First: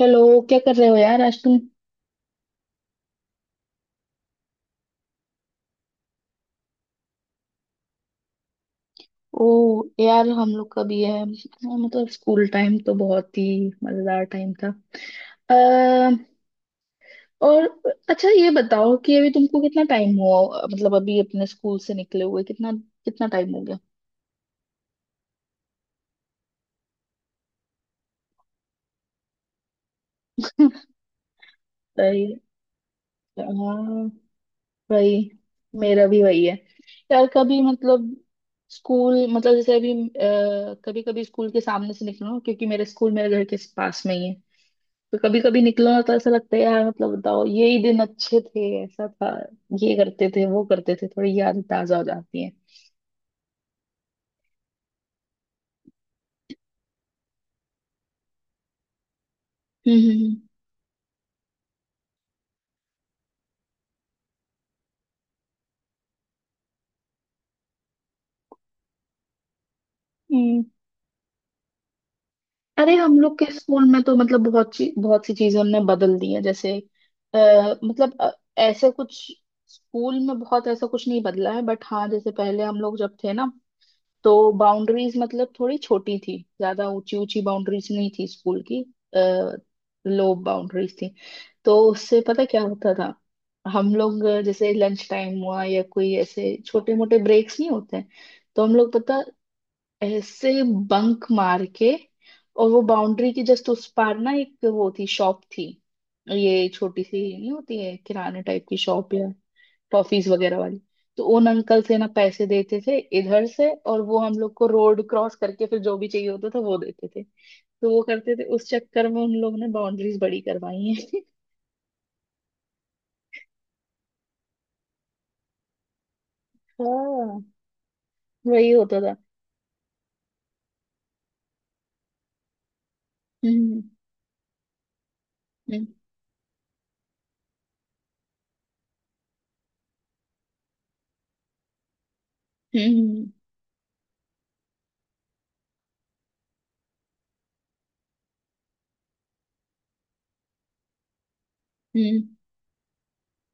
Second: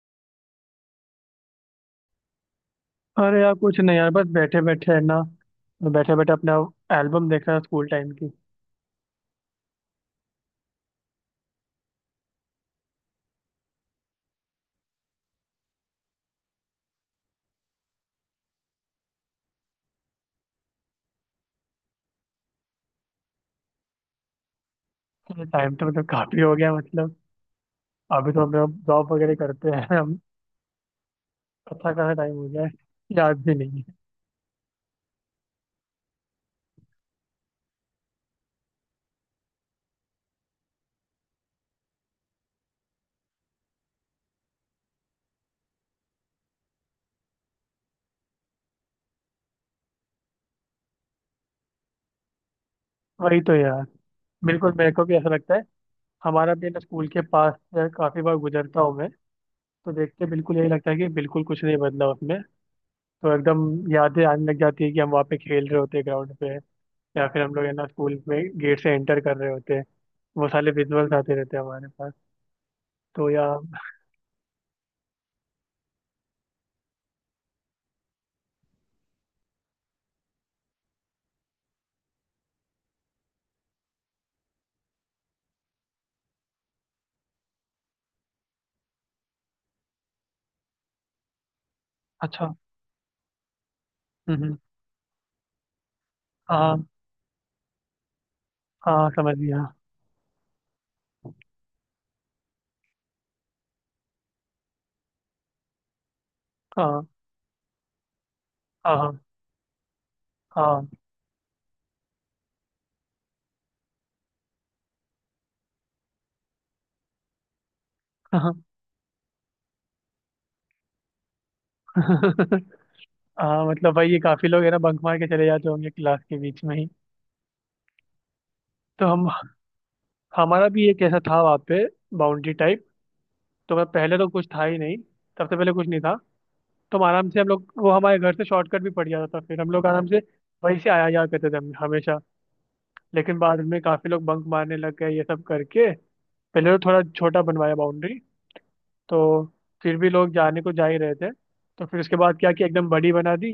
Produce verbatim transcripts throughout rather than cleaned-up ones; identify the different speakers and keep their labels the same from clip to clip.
Speaker 1: Hello. क्या कर रहे हो यार आज तुम?
Speaker 2: अरे यार, कुछ नहीं यार, बस बैठे बैठे है ना। बैठे बैठे अपना एल्बम देख रहा, स्कूल टाइम की।
Speaker 1: ओ यार, हम लोग का भी है हाँ, मतलब स्कूल टाइम तो बहुत ही मजेदार टाइम था। अः और अच्छा ये बताओ कि अभी तुमको कितना टाइम हुआ, मतलब अभी अपने स्कूल से निकले हुए कितना कितना टाइम हो गया?
Speaker 2: टाइम तो मतलब काफी हो गया। मतलब अभी तो हम लोग जॉब वगैरह करते हैं। हम अच्छा खासा
Speaker 1: भाई।
Speaker 2: टाइम हो गया है। याद
Speaker 1: हाँ
Speaker 2: भी नहीं है।
Speaker 1: भाई, मेरा भी वही है। यार कभी मतलब स्कूल मतलब जैसे अभी कभी कभी स्कूल के सामने से निकलो, क्योंकि मेरे स्कूल मेरे घर के पास में ही है। तो कभी कभी निकलो ना तो ऐसा लगता है यार, मतलब बताओ ये ही दिन अच्छे थे ऐसा था, ये करते थे वो करते थे, थोड़ी याद ताजा हो जाती है।
Speaker 2: वही तो यार, बिल्कुल मेरे को भी ऐसा लगता है। हमारा भी ना स्कूल के पास से काफी बार गुजरता हूँ मैं। तो
Speaker 1: हम्म।
Speaker 2: देख के
Speaker 1: हम्म।
Speaker 2: बिल्कुल यही लगता है कि बिल्कुल कुछ नहीं बदला उसमें। तो एकदम यादें आने लग जाती है कि हम वहाँ पे खेल रहे होते हैं ग्राउंड पे, या फिर हम लोग है ना स्कूल में गेट से एंटर कर रहे होते हैं।
Speaker 1: हम्म।
Speaker 2: वो
Speaker 1: हम्म।
Speaker 2: सारे विजुअल्स आते रहते हैं हमारे पास।
Speaker 1: अरे हम
Speaker 2: तो
Speaker 1: लोग के
Speaker 2: यार,
Speaker 1: स्कूल में तो मतलब बहुत सी बहुत सी चीजें उनने बदल दी है। जैसे आ, मतलब अ, ऐसे कुछ स्कूल में बहुत ऐसा कुछ नहीं बदला है, बट हाँ जैसे पहले हम लोग जब थे ना, तो बाउंड्रीज मतलब थोड़ी छोटी थी, ज्यादा ऊंची ऊंची बाउंड्रीज नहीं थी स्कूल की, लो बाउंड्रीज थी। तो उससे पता
Speaker 2: अच्छा।
Speaker 1: क्या होता था, हम लोग अ,
Speaker 2: हम्म हम्म,
Speaker 1: जैसे लंच टाइम हुआ या कोई ऐसे
Speaker 2: हाँ।
Speaker 1: छोटे मोटे ब्रेक्स नहीं होते हैं तो हम लोग
Speaker 2: हाँ
Speaker 1: पता
Speaker 2: समझ गया।
Speaker 1: ऐसे बंक मार के, और वो बाउंड्री के जस्ट उस पार ना एक वो थी, शॉप थी। ये छोटी
Speaker 2: हाँ
Speaker 1: सी नहीं होती है किराने टाइप की शॉप
Speaker 2: हाँ।
Speaker 1: या टॉफीज वगैरह वाली।
Speaker 2: हाँ
Speaker 1: तो उन अंकल से ना पैसे देते थे इधर से, और वो हम लोग को रोड क्रॉस करके फिर जो भी चाहिए होता था वो देते थे। तो वो करते थे,
Speaker 2: हाँ।
Speaker 1: उस चक्कर में उन लोगों ने बाउंड्रीज बड़ी करवाई है।
Speaker 2: हाँ, मतलब भाई ये काफी लोग है ना बंक मार के चले जाते होंगे क्लास के बीच में ही।
Speaker 1: हाँ, वही होता
Speaker 2: तो
Speaker 1: था।
Speaker 2: हम हमारा भी एक ऐसा था वहाँ पे, बाउंड्री टाइप। तो
Speaker 1: हम्म।
Speaker 2: मैं पहले तो कुछ था ही नहीं, सबसे पहले
Speaker 1: हम्म।
Speaker 2: कुछ नहीं था। तो हम आराम से हम लोग, वो हमारे घर से शॉर्टकट भी पड़ जाता था, फिर हम लोग आराम से वहीं से आया जाया करते थे हम हमेशा।
Speaker 1: हम्म। हम्म।
Speaker 2: लेकिन बाद में काफी लोग बंक मारने लग गए ये सब करके। पहले तो थोड़ा छोटा बनवाया बाउंड्री, तो फिर भी लोग जाने को जा ही रहे थे। तो फिर उसके
Speaker 1: हम्म।
Speaker 2: बाद क्या कि एकदम बड़ी बना दी,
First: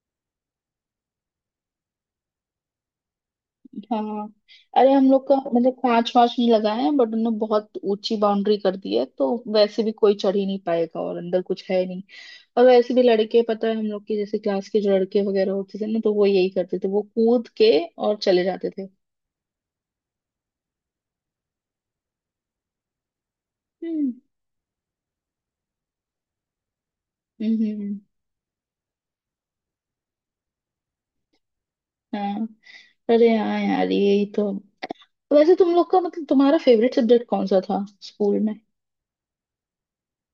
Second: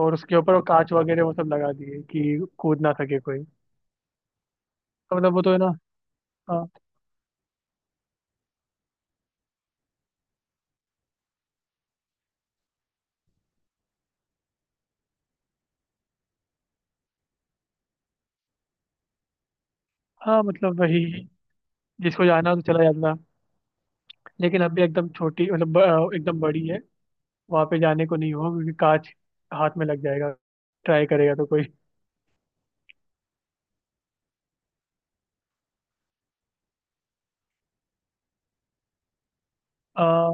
Speaker 2: और उसके ऊपर वो कांच वगैरह वो सब लगा दिए कि कूद ना सके कोई।
Speaker 1: हाँ। अरे हम
Speaker 2: तो
Speaker 1: लोग
Speaker 2: मतलब
Speaker 1: का
Speaker 2: वो तो है
Speaker 1: मतलब
Speaker 2: ना।
Speaker 1: पांच पांच नहीं
Speaker 2: हाँ।
Speaker 1: लगाए हैं, बट उन्होंने बहुत ऊंची बाउंड्री कर दी है, तो वैसे भी कोई चढ़ ही नहीं पाएगा और अंदर कुछ है नहीं। और वैसे भी लड़के, पता है हम लोग की जैसे क्लास के जो लड़के वगैरह होते थे ना, तो वो यही करते थे, वो कूद के और चले जाते थे।
Speaker 2: हाँ मतलब वही, जिसको जाना हो तो चला जाता।
Speaker 1: हम्म।
Speaker 2: लेकिन अभी एकदम छोटी मतलब ब- एकदम बड़ी है।
Speaker 1: हम्म।
Speaker 2: वहाँ पे
Speaker 1: हम्म।
Speaker 2: जाने को नहीं होगा क्योंकि कांच हाथ में लग जाएगा, ट्राई करेगा तो कोई।
Speaker 1: हाँ। अरे हाँ यार, यही तो। वैसे तुम लोग का मतलब तुम्हारा फेवरेट सब्जेक्ट कौन सा था स्कूल में?
Speaker 2: आ,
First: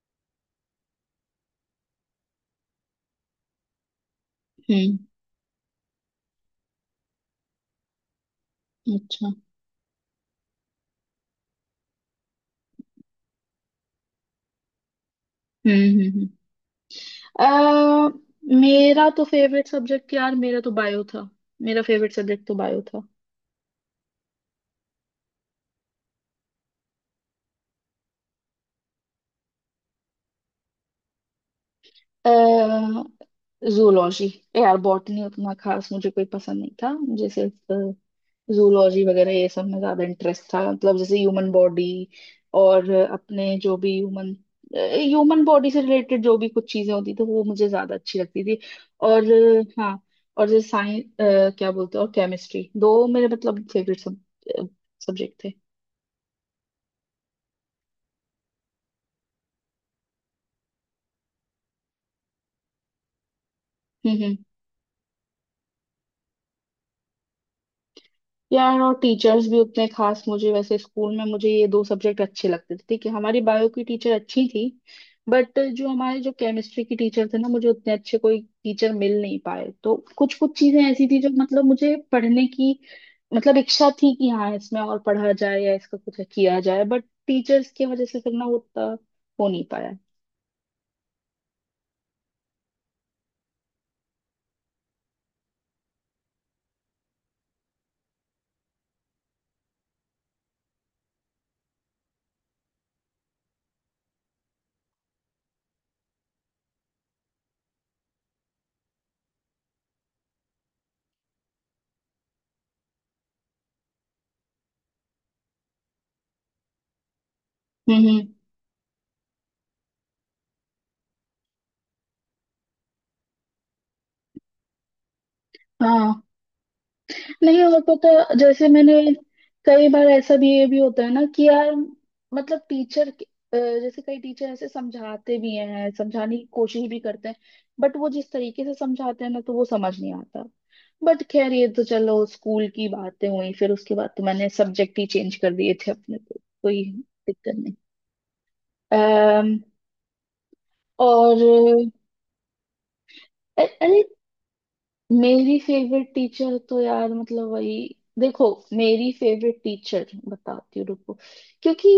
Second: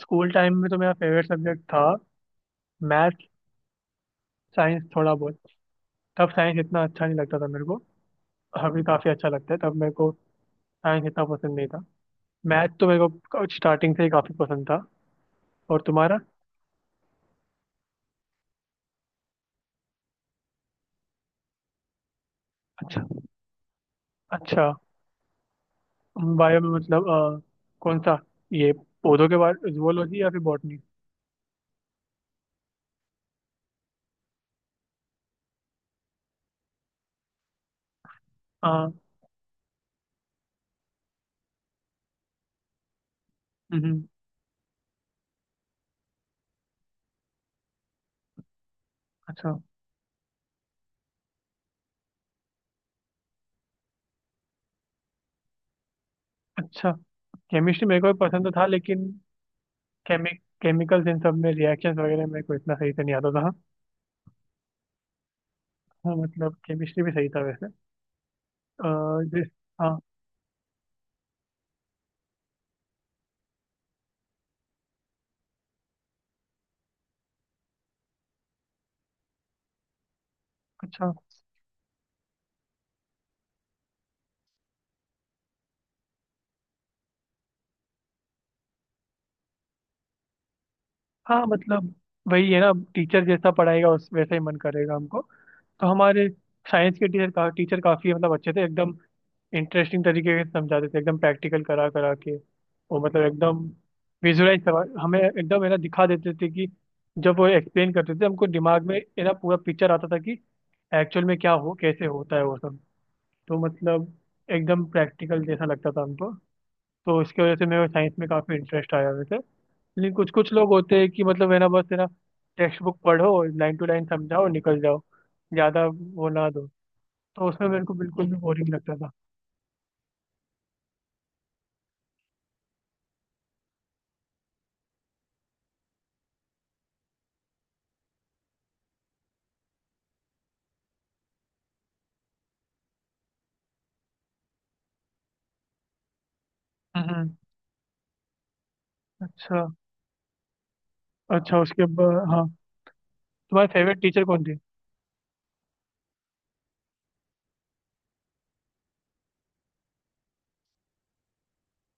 Speaker 2: स्कूल टाइम में तो मेरा फेवरेट सब्जेक्ट था मैथ, साइंस
Speaker 1: हम्म।
Speaker 2: थोड़ा बहुत। तब साइंस इतना अच्छा नहीं लगता था मेरे को, अभी काफ़ी अच्छा
Speaker 1: अच्छा।
Speaker 2: लगता है तब मेरे को। साइंस इतना पसंद नहीं था। मैथ तो मेरे को स्टार्टिंग से ही काफी पसंद था।
Speaker 1: हम्म।
Speaker 2: और
Speaker 1: हम्म।
Speaker 2: तुम्हारा?
Speaker 1: हम्म। अ, मेरा तो फेवरेट सब्जेक्ट यार, मेरा तो बायो था। मेरा फेवरेट सब्जेक्ट तो बायो था।
Speaker 2: अच्छा। अच्छा। बायो में मतलब अ, कौन सा, ये पौधों के बारे, जुअलोजी या फिर बॉटनी?
Speaker 1: जूलॉजी। यार बॉटनी उतना खास मुझे कोई पसंद नहीं था, मुझे सिर्फ
Speaker 2: हाँ।
Speaker 1: जूलॉजी वगैरह ये सब में ज्यादा इंटरेस्ट था, मतलब जैसे ह्यूमन बॉडी। और अ, अपने जो भी
Speaker 2: हम्म।
Speaker 1: ह्यूमन ह्यूमन बॉडी से रिलेटेड जो भी कुछ चीजें होती थी वो मुझे ज्यादा अच्छी लगती थी। और
Speaker 2: अच्छा।
Speaker 1: अ, हाँ। और जैसे साइंस क्या बोलते हैं, और केमिस्ट्री, दो मेरे मतलब फेवरेट सब, सब्जेक्ट थे।
Speaker 2: अच्छा। केमिस्ट्री मेरे को भी पसंद तो था लेकिन केमि केमिकल्स इन सब में रिएक्शंस वगैरह मेरे को इतना सही से नहीं आता था।
Speaker 1: हम्म। हम्म।
Speaker 2: हाँ मतलब केमिस्ट्री भी सही था वैसे।
Speaker 1: यार
Speaker 2: अ,
Speaker 1: और टीचर्स
Speaker 2: जिस,
Speaker 1: भी उतने
Speaker 2: हाँ,
Speaker 1: खास, मुझे वैसे स्कूल में मुझे ये दो सब्जेक्ट अच्छे लगते थे, ठीक है। हमारी बायो की टीचर अच्छी थी, बट जो हमारे जो केमिस्ट्री की टीचर थे ना, मुझे उतने अच्छे कोई टीचर मिल नहीं पाए, तो कुछ कुछ चीजें ऐसी
Speaker 2: अच्छा।
Speaker 1: थी जो मतलब मुझे पढ़ने की मतलब इच्छा थी कि हाँ इसमें और पढ़ा जाए या इसका कुछ किया जाए, बट टीचर्स की वजह से फिर ना वो उतना हो नहीं पाया।
Speaker 2: हाँ मतलब वही है ना, टीचर जैसा पढ़ाएगा उस वैसा ही मन करेगा हमको। तो हमारे साइंस के टीचर का टीचर काफी मतलब अच्छे थे एकदम, इंटरेस्टिंग तरीके से समझाते थे एकदम, प्रैक्टिकल करा करा के। वो मतलब एकदम विजुअलाइज करवा हमें एकदम है ना दिखा देते थे कि जब वो एक्सप्लेन करते थे हमको दिमाग में है ना पूरा पिक्चर आता था कि एक्चुअल में क्या हो कैसे होता है वो सब। तो मतलब एकदम प्रैक्टिकल जैसा लगता था हमको। तो इसकी वजह से मेरे
Speaker 1: हम्म।
Speaker 2: साइंस
Speaker 1: हम्म।
Speaker 2: में काफ़ी इंटरेस्ट आया वैसे। लेकिन कुछ कुछ लोग होते हैं कि मतलब है ना बस है ना टेक्स्ट बुक पढ़ो लाइन टू लाइन समझाओ और निकल जाओ, ज्यादा
Speaker 1: हाँ।
Speaker 2: वो ना दो। तो
Speaker 1: नहीं
Speaker 2: उसमें
Speaker 1: और
Speaker 2: मेरे को
Speaker 1: पता,
Speaker 2: बिल्कुल भी
Speaker 1: जैसे
Speaker 2: बोरिंग
Speaker 1: मैंने
Speaker 2: लगता था।
Speaker 1: कई बार ऐसा भी ये भी होता है ना कि यार मतलब टीचर, जैसे कई टीचर ऐसे समझाते भी हैं, समझाने की कोशिश भी करते हैं, बट वो जिस तरीके से समझाते हैं ना तो वो समझ नहीं आता। बट खैर ये तो चलो, स्कूल की बातें हुई, फिर उसके बाद तो मैंने सब्जेक्ट ही चेंज कर दिए थे अपने को, कोई
Speaker 2: हम्म।
Speaker 1: दिक्कत नहीं। अम्म
Speaker 2: अच्छा। अच्छा
Speaker 1: और
Speaker 2: उसके बाद? हाँ, तुम्हारी
Speaker 1: अ-
Speaker 2: फेवरेट
Speaker 1: अरे,
Speaker 2: टीचर कौन थी?
Speaker 1: मेरी फेवरेट टीचर तो यार मतलब वही, देखो, मेरी फेवरेट टीचर बताती हूँ, रुको। क्योंकि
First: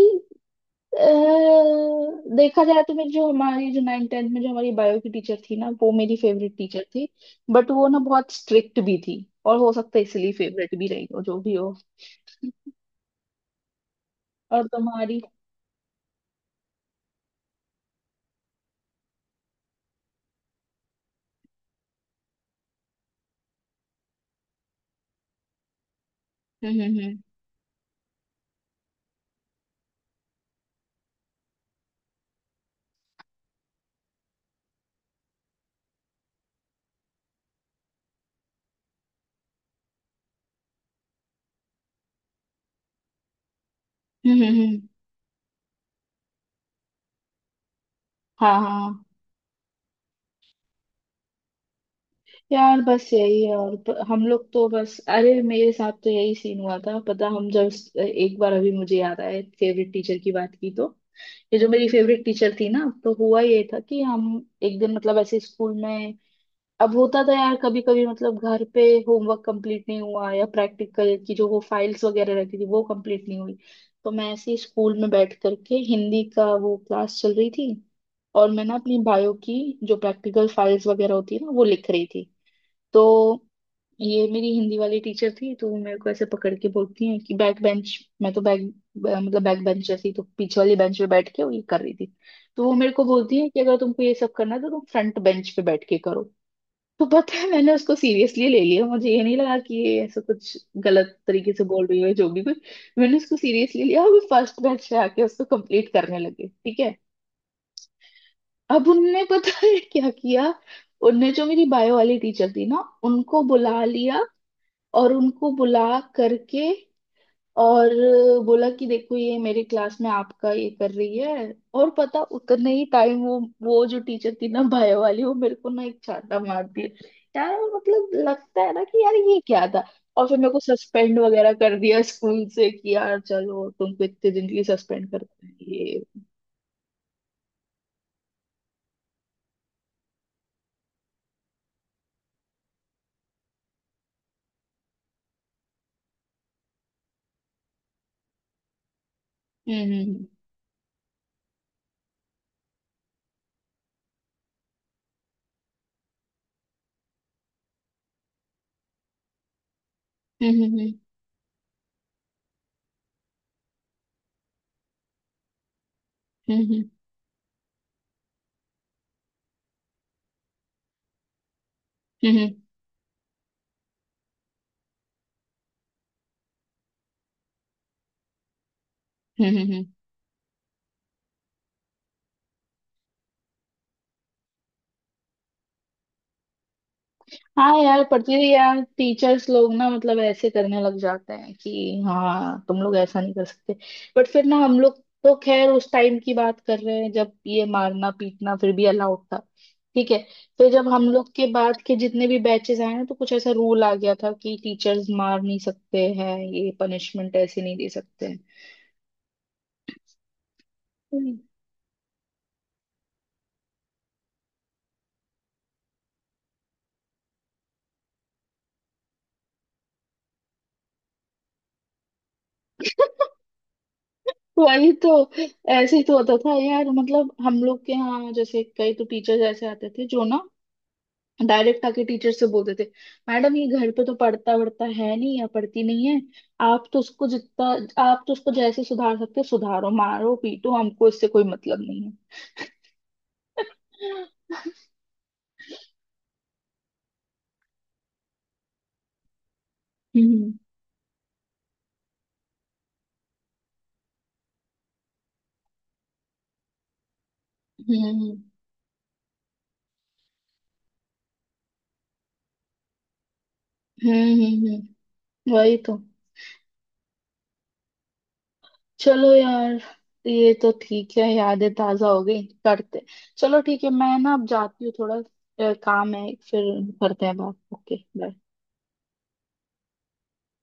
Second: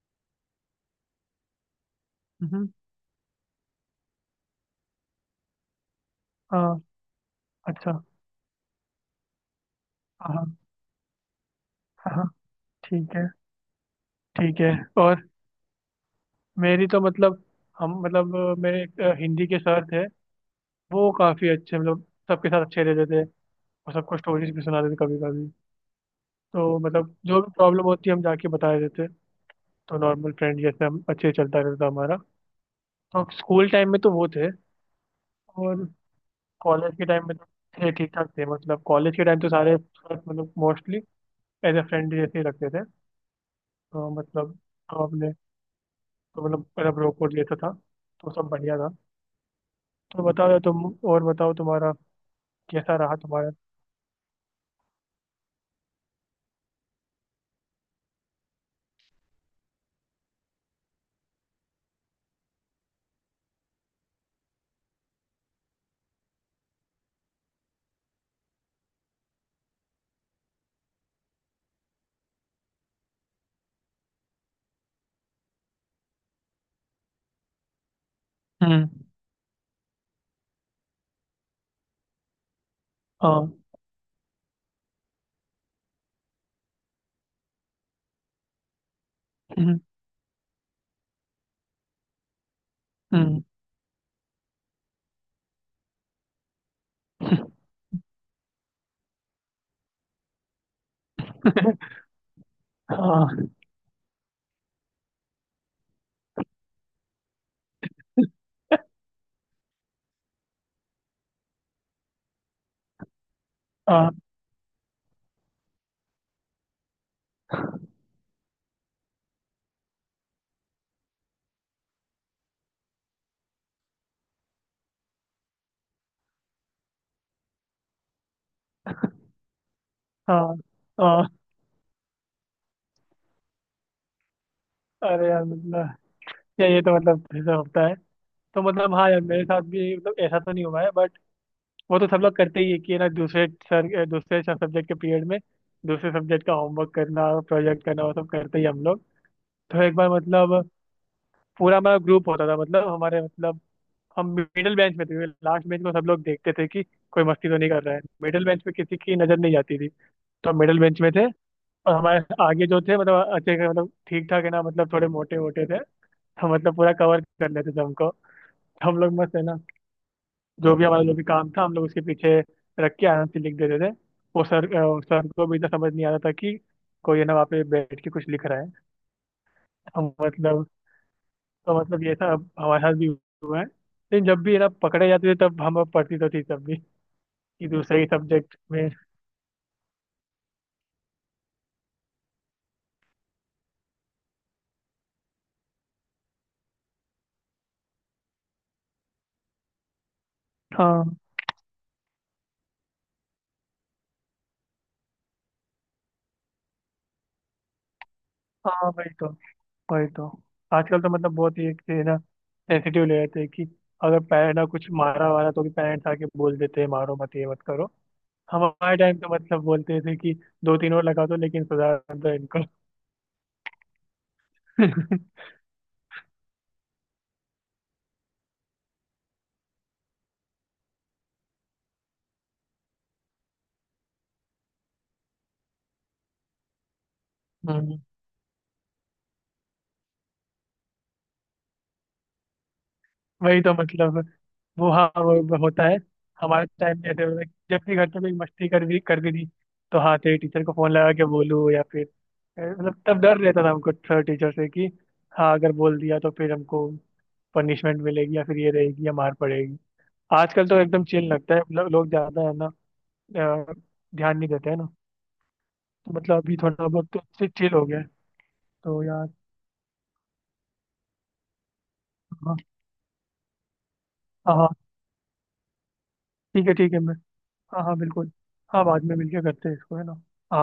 Speaker 1: अह, देखा
Speaker 2: हम्म।
Speaker 1: जाए तो मेरी जो हमारी जो नाइन टेंथ में जो हमारी बायो की टीचर थी ना, वो मेरी फेवरेट
Speaker 2: हाँ।
Speaker 1: टीचर थी। बट वो
Speaker 2: अच्छा।
Speaker 1: ना बहुत स्ट्रिक्ट भी थी, और हो सकता है इसलिए
Speaker 2: हाँ
Speaker 1: फेवरेट भी रही हो, जो भी हो।
Speaker 2: हाँ, हाँ, ठीक है, ठीक
Speaker 1: और
Speaker 2: है। और
Speaker 1: तुम्हारी?
Speaker 2: मेरी तो मतलब, हम मतलब अ, मेरे एक, अ, हिंदी के सर थे। वो काफी अच्छे मतलब सबके साथ अच्छे रहते थे, और सबको स्टोरीज भी सुनाते थे कभी कभी।
Speaker 1: हम्म।
Speaker 2: तो
Speaker 1: हम्म।
Speaker 2: मतलब
Speaker 1: हम्म।
Speaker 2: जो भी प्रॉब्लम होती है हम जाके बता देते थे। तो नॉर्मल फ्रेंड जैसे हम अच्छे चलता रहता हमारा। तो स्कूल टाइम में तो वो थे। और कॉलेज के टाइम में तो थे ठीक ठाक थे, मतलब कॉलेज के टाइम तो सारे मतलब मोस्टली एज ए फ्रेंड जैसे ही रखते थे। तो
Speaker 1: हम्म।
Speaker 2: मतलब
Speaker 1: हम्म। हम्म।
Speaker 2: हम अपने, तो मतलब मतलब रोक वोक लेता था, तो सब
Speaker 1: हाँ।
Speaker 2: बढ़िया था।
Speaker 1: हाँ।
Speaker 2: तो बताओ यार तुम, और बताओ तुम्हारा
Speaker 1: यार
Speaker 2: कैसा
Speaker 1: बस
Speaker 2: रहा
Speaker 1: यही
Speaker 2: तुम्हारा?
Speaker 1: है। और ब- हम लोग तो बस, अरे मेरे साथ तो यही सीन हुआ था पता, हम जब एक बार, अभी मुझे याद आया फेवरेट टीचर की बात की तो, ये जो मेरी फेवरेट टीचर थी ना, तो हुआ ये था कि हम एक दिन मतलब ऐसे स्कूल में, अब होता था यार कभी कभी मतलब घर पे होमवर्क कंप्लीट नहीं हुआ या प्रैक्टिकल की जो वो फाइल्स वगैरह रहती थी वो कंप्लीट नहीं हुई, तो मैं ऐसे ही स्कूल में बैठ करके, हिंदी का वो क्लास चल रही थी, और मैं ना
Speaker 2: हम्म।
Speaker 1: अपनी बायो की जो प्रैक्टिकल फाइल्स वगैरह होती है ना वो लिख रही थी। तो
Speaker 2: हाँ।
Speaker 1: ये मेरी हिंदी वाली टीचर थी, तो वो मेरे को ऐसे पकड़ के बोलती हैं कि बैक बेंच, मैं तो बैक मतलब बैक
Speaker 2: हम्म
Speaker 1: बेंच जैसी, तो पीछे वाली बेंच पे बैठ के वो ये कर रही थी। तो वो मेरे को बोलती
Speaker 2: हम्म,
Speaker 1: है कि अगर तुमको ये सब करना है तो तुम फ्रंट बेंच पे बैठ के करो। तो पता है, मैंने उसको सीरियसली ले लिया, मुझे ये नहीं लगा कि ये ऐसा कुछ गलत तरीके से बोल रही है जो भी कुछ। मैंने उसको
Speaker 2: हाँ
Speaker 1: सीरियसली लिया और फर्स्ट बेंच पे आके उसको कंप्लीट करने लगे, ठीक है। अब उनने पता है क्या किया, उनने जो मेरी बायो वाली टीचर थी ना उनको बुला
Speaker 2: हाँ,
Speaker 1: लिया, और उनको बुला करके और बोला कि देखो ये मेरे क्लास में आपका ये कर रही है। और पता, उतने ही टाइम वो वो जो टीचर थी ना बायो वाली, वो मेरे को ना एक चांटा मार दिया। यार मतलब लगता है ना कि यार ये क्या था। और फिर मेरे
Speaker 2: हाँ
Speaker 1: को सस्पेंड
Speaker 2: हाँ।
Speaker 1: वगैरह कर दिया स्कूल से कि यार चलो, तुमको इतने दिन के लिए सस्पेंड
Speaker 2: अरे यार
Speaker 1: करते हैं
Speaker 2: मतलब,
Speaker 1: ये।
Speaker 2: यार ये तो मतलब ऐसा होता है। तो मतलब हाँ यार, मेरे साथ भी मतलब ऐसा तो नहीं हुआ है, बट वो तो सब लोग करते ही है कि ना, दूसरे सर दूसरे सब्जेक्ट के पीरियड में दूसरे सब्जेक्ट का होमवर्क करना, प्रोजेक्ट करना, वो सब करते ही हम लोग। तो एक बार
Speaker 1: हम्म।
Speaker 2: मतलब, पूरा हमारा ग्रुप होता था मतलब हमारे मतलब, हम मिडिल बेंच में थे। लास्ट बेंच में सब लोग देखते थे कि कोई मस्ती तो नहीं कर रहा है, मिडिल बेंच पे किसी की नजर नहीं जाती थी। तो हम
Speaker 1: हम्म।
Speaker 2: मिडिल
Speaker 1: हम्म।
Speaker 2: बेंच में थे, और हमारे आगे जो थे मतलब अच्छे खासे, मतलब ठीक ठाक है ना, मतलब थोड़े मोटे मोटे थे, तो
Speaker 1: हम्म।
Speaker 2: मतलब
Speaker 1: हम्म।
Speaker 2: पूरा कवर कर लेते थे हमको। तो हम लोग मस्त है ना, जो भी हमारा जो भी काम था हम लोग उसके
Speaker 1: हम्म।
Speaker 2: पीछे
Speaker 1: हम्म।
Speaker 2: रख के आराम से लिख देते थे। वो सर अ, सर को भी इतना समझ नहीं आता था कि कोई है ना वहाँ पे बैठ के कुछ लिख रहा है।
Speaker 1: हम्म। हम्म। हम्म। हम्म। हम्म।
Speaker 2: हम मतलब, तो मतलब ये था। अब हमारे साथ भी हुआ है लेकिन जब भी है ना पकड़े जाते थे तब हम पढ़ती तो थी तब भी, कि
Speaker 1: हाँ
Speaker 2: दूसरे
Speaker 1: यार,
Speaker 2: ही
Speaker 1: पढ़ती थी
Speaker 2: सब्जेक्ट
Speaker 1: यार।
Speaker 2: में।
Speaker 1: टीचर्स लोग ना मतलब ऐसे करने लग जाते हैं कि हाँ तुम लोग ऐसा नहीं कर सकते, बट फिर ना हम लोग, तो खैर उस टाइम की बात कर रहे हैं जब ये मारना पीटना फिर भी अलाउड था, ठीक है। फिर जब
Speaker 2: हाँ
Speaker 1: हम लोग के बाद के जितने भी बैचेस आए ना, तो कुछ ऐसा रूल आ गया था कि टीचर्स मार नहीं सकते हैं, ये पनिशमेंट ऐसे नहीं दे सकते हैं।
Speaker 2: हाँ वही तो, वही तो। आजकल तो मतलब
Speaker 1: हम्म।
Speaker 2: बहुत ही एक है ना सेंसिटिव ले रहते हैं कि अगर पैर ना कुछ मारा वारा तो भी पेरेंट्स आके बोल देते हैं मारो मत, ये मत करो। हमारे टाइम तो मतलब बोलते थे कि दो तीन और लगा दो लेकिन सुधार दो इनको।
Speaker 1: वही तो। ऐसे ही तो होता था यार, मतलब हम लोग के यहाँ जैसे कई तो टीचर्स ऐसे आते थे जो ना डायरेक्ट आके टीचर से बोलते थे, मैडम ये घर पे तो पढ़ता वढ़ता है नहीं या पढ़ती नहीं है, आप तो उसको जितना
Speaker 2: हम्म,
Speaker 1: आप तो उसको जैसे सुधार सकते हो सुधारो, मारो पीटो, हमको इससे कोई मतलब नहीं है।
Speaker 2: वही तो मतलब, वो हाँ, वो वो होता है। हमारे टाइम में ऐसे होता है, कि जब भी घर पे कोई मस्ती कर भी कर भी दी तो हाँ तेरे
Speaker 1: हम्म।
Speaker 2: टीचर को फोन लगा के बोलूँ, या फिर ए, मतलब तब डर रहता था हमको सर टीचर से कि हाँ अगर बोल दिया तो फिर हमको पनिशमेंट
Speaker 1: हम्म। हम्म।
Speaker 2: मिलेगी या फिर ये रहेगी या मार पड़ेगी। आजकल तो एकदम चिल लगता है, लो, लोग ज्यादा है ना, अ,
Speaker 1: हम्म।
Speaker 2: ध्यान
Speaker 1: हम्म।
Speaker 2: नहीं देते
Speaker 1: हम्म।
Speaker 2: है ना।
Speaker 1: हम्म। वही तो।
Speaker 2: तो मतलब अभी थोड़ा बहुत तो चिल हो गया है। तो यार,
Speaker 1: चलो यार, ये तो ठीक है, यादें ताजा हो गई
Speaker 2: हाँ।
Speaker 1: करते। चलो ठीक है, मैं ना अब
Speaker 2: हाँ हाँ,
Speaker 1: जाती हूँ थोड़ा, अ, काम है, फिर
Speaker 2: ठीक है, ठीक है, मैं।
Speaker 1: करते हैं बात,
Speaker 2: हाँ हाँ
Speaker 1: ओके
Speaker 2: बिल्कुल,
Speaker 1: बाय।
Speaker 2: हाँ बाद में मिलके करते हैं इसको है ना। हाँ।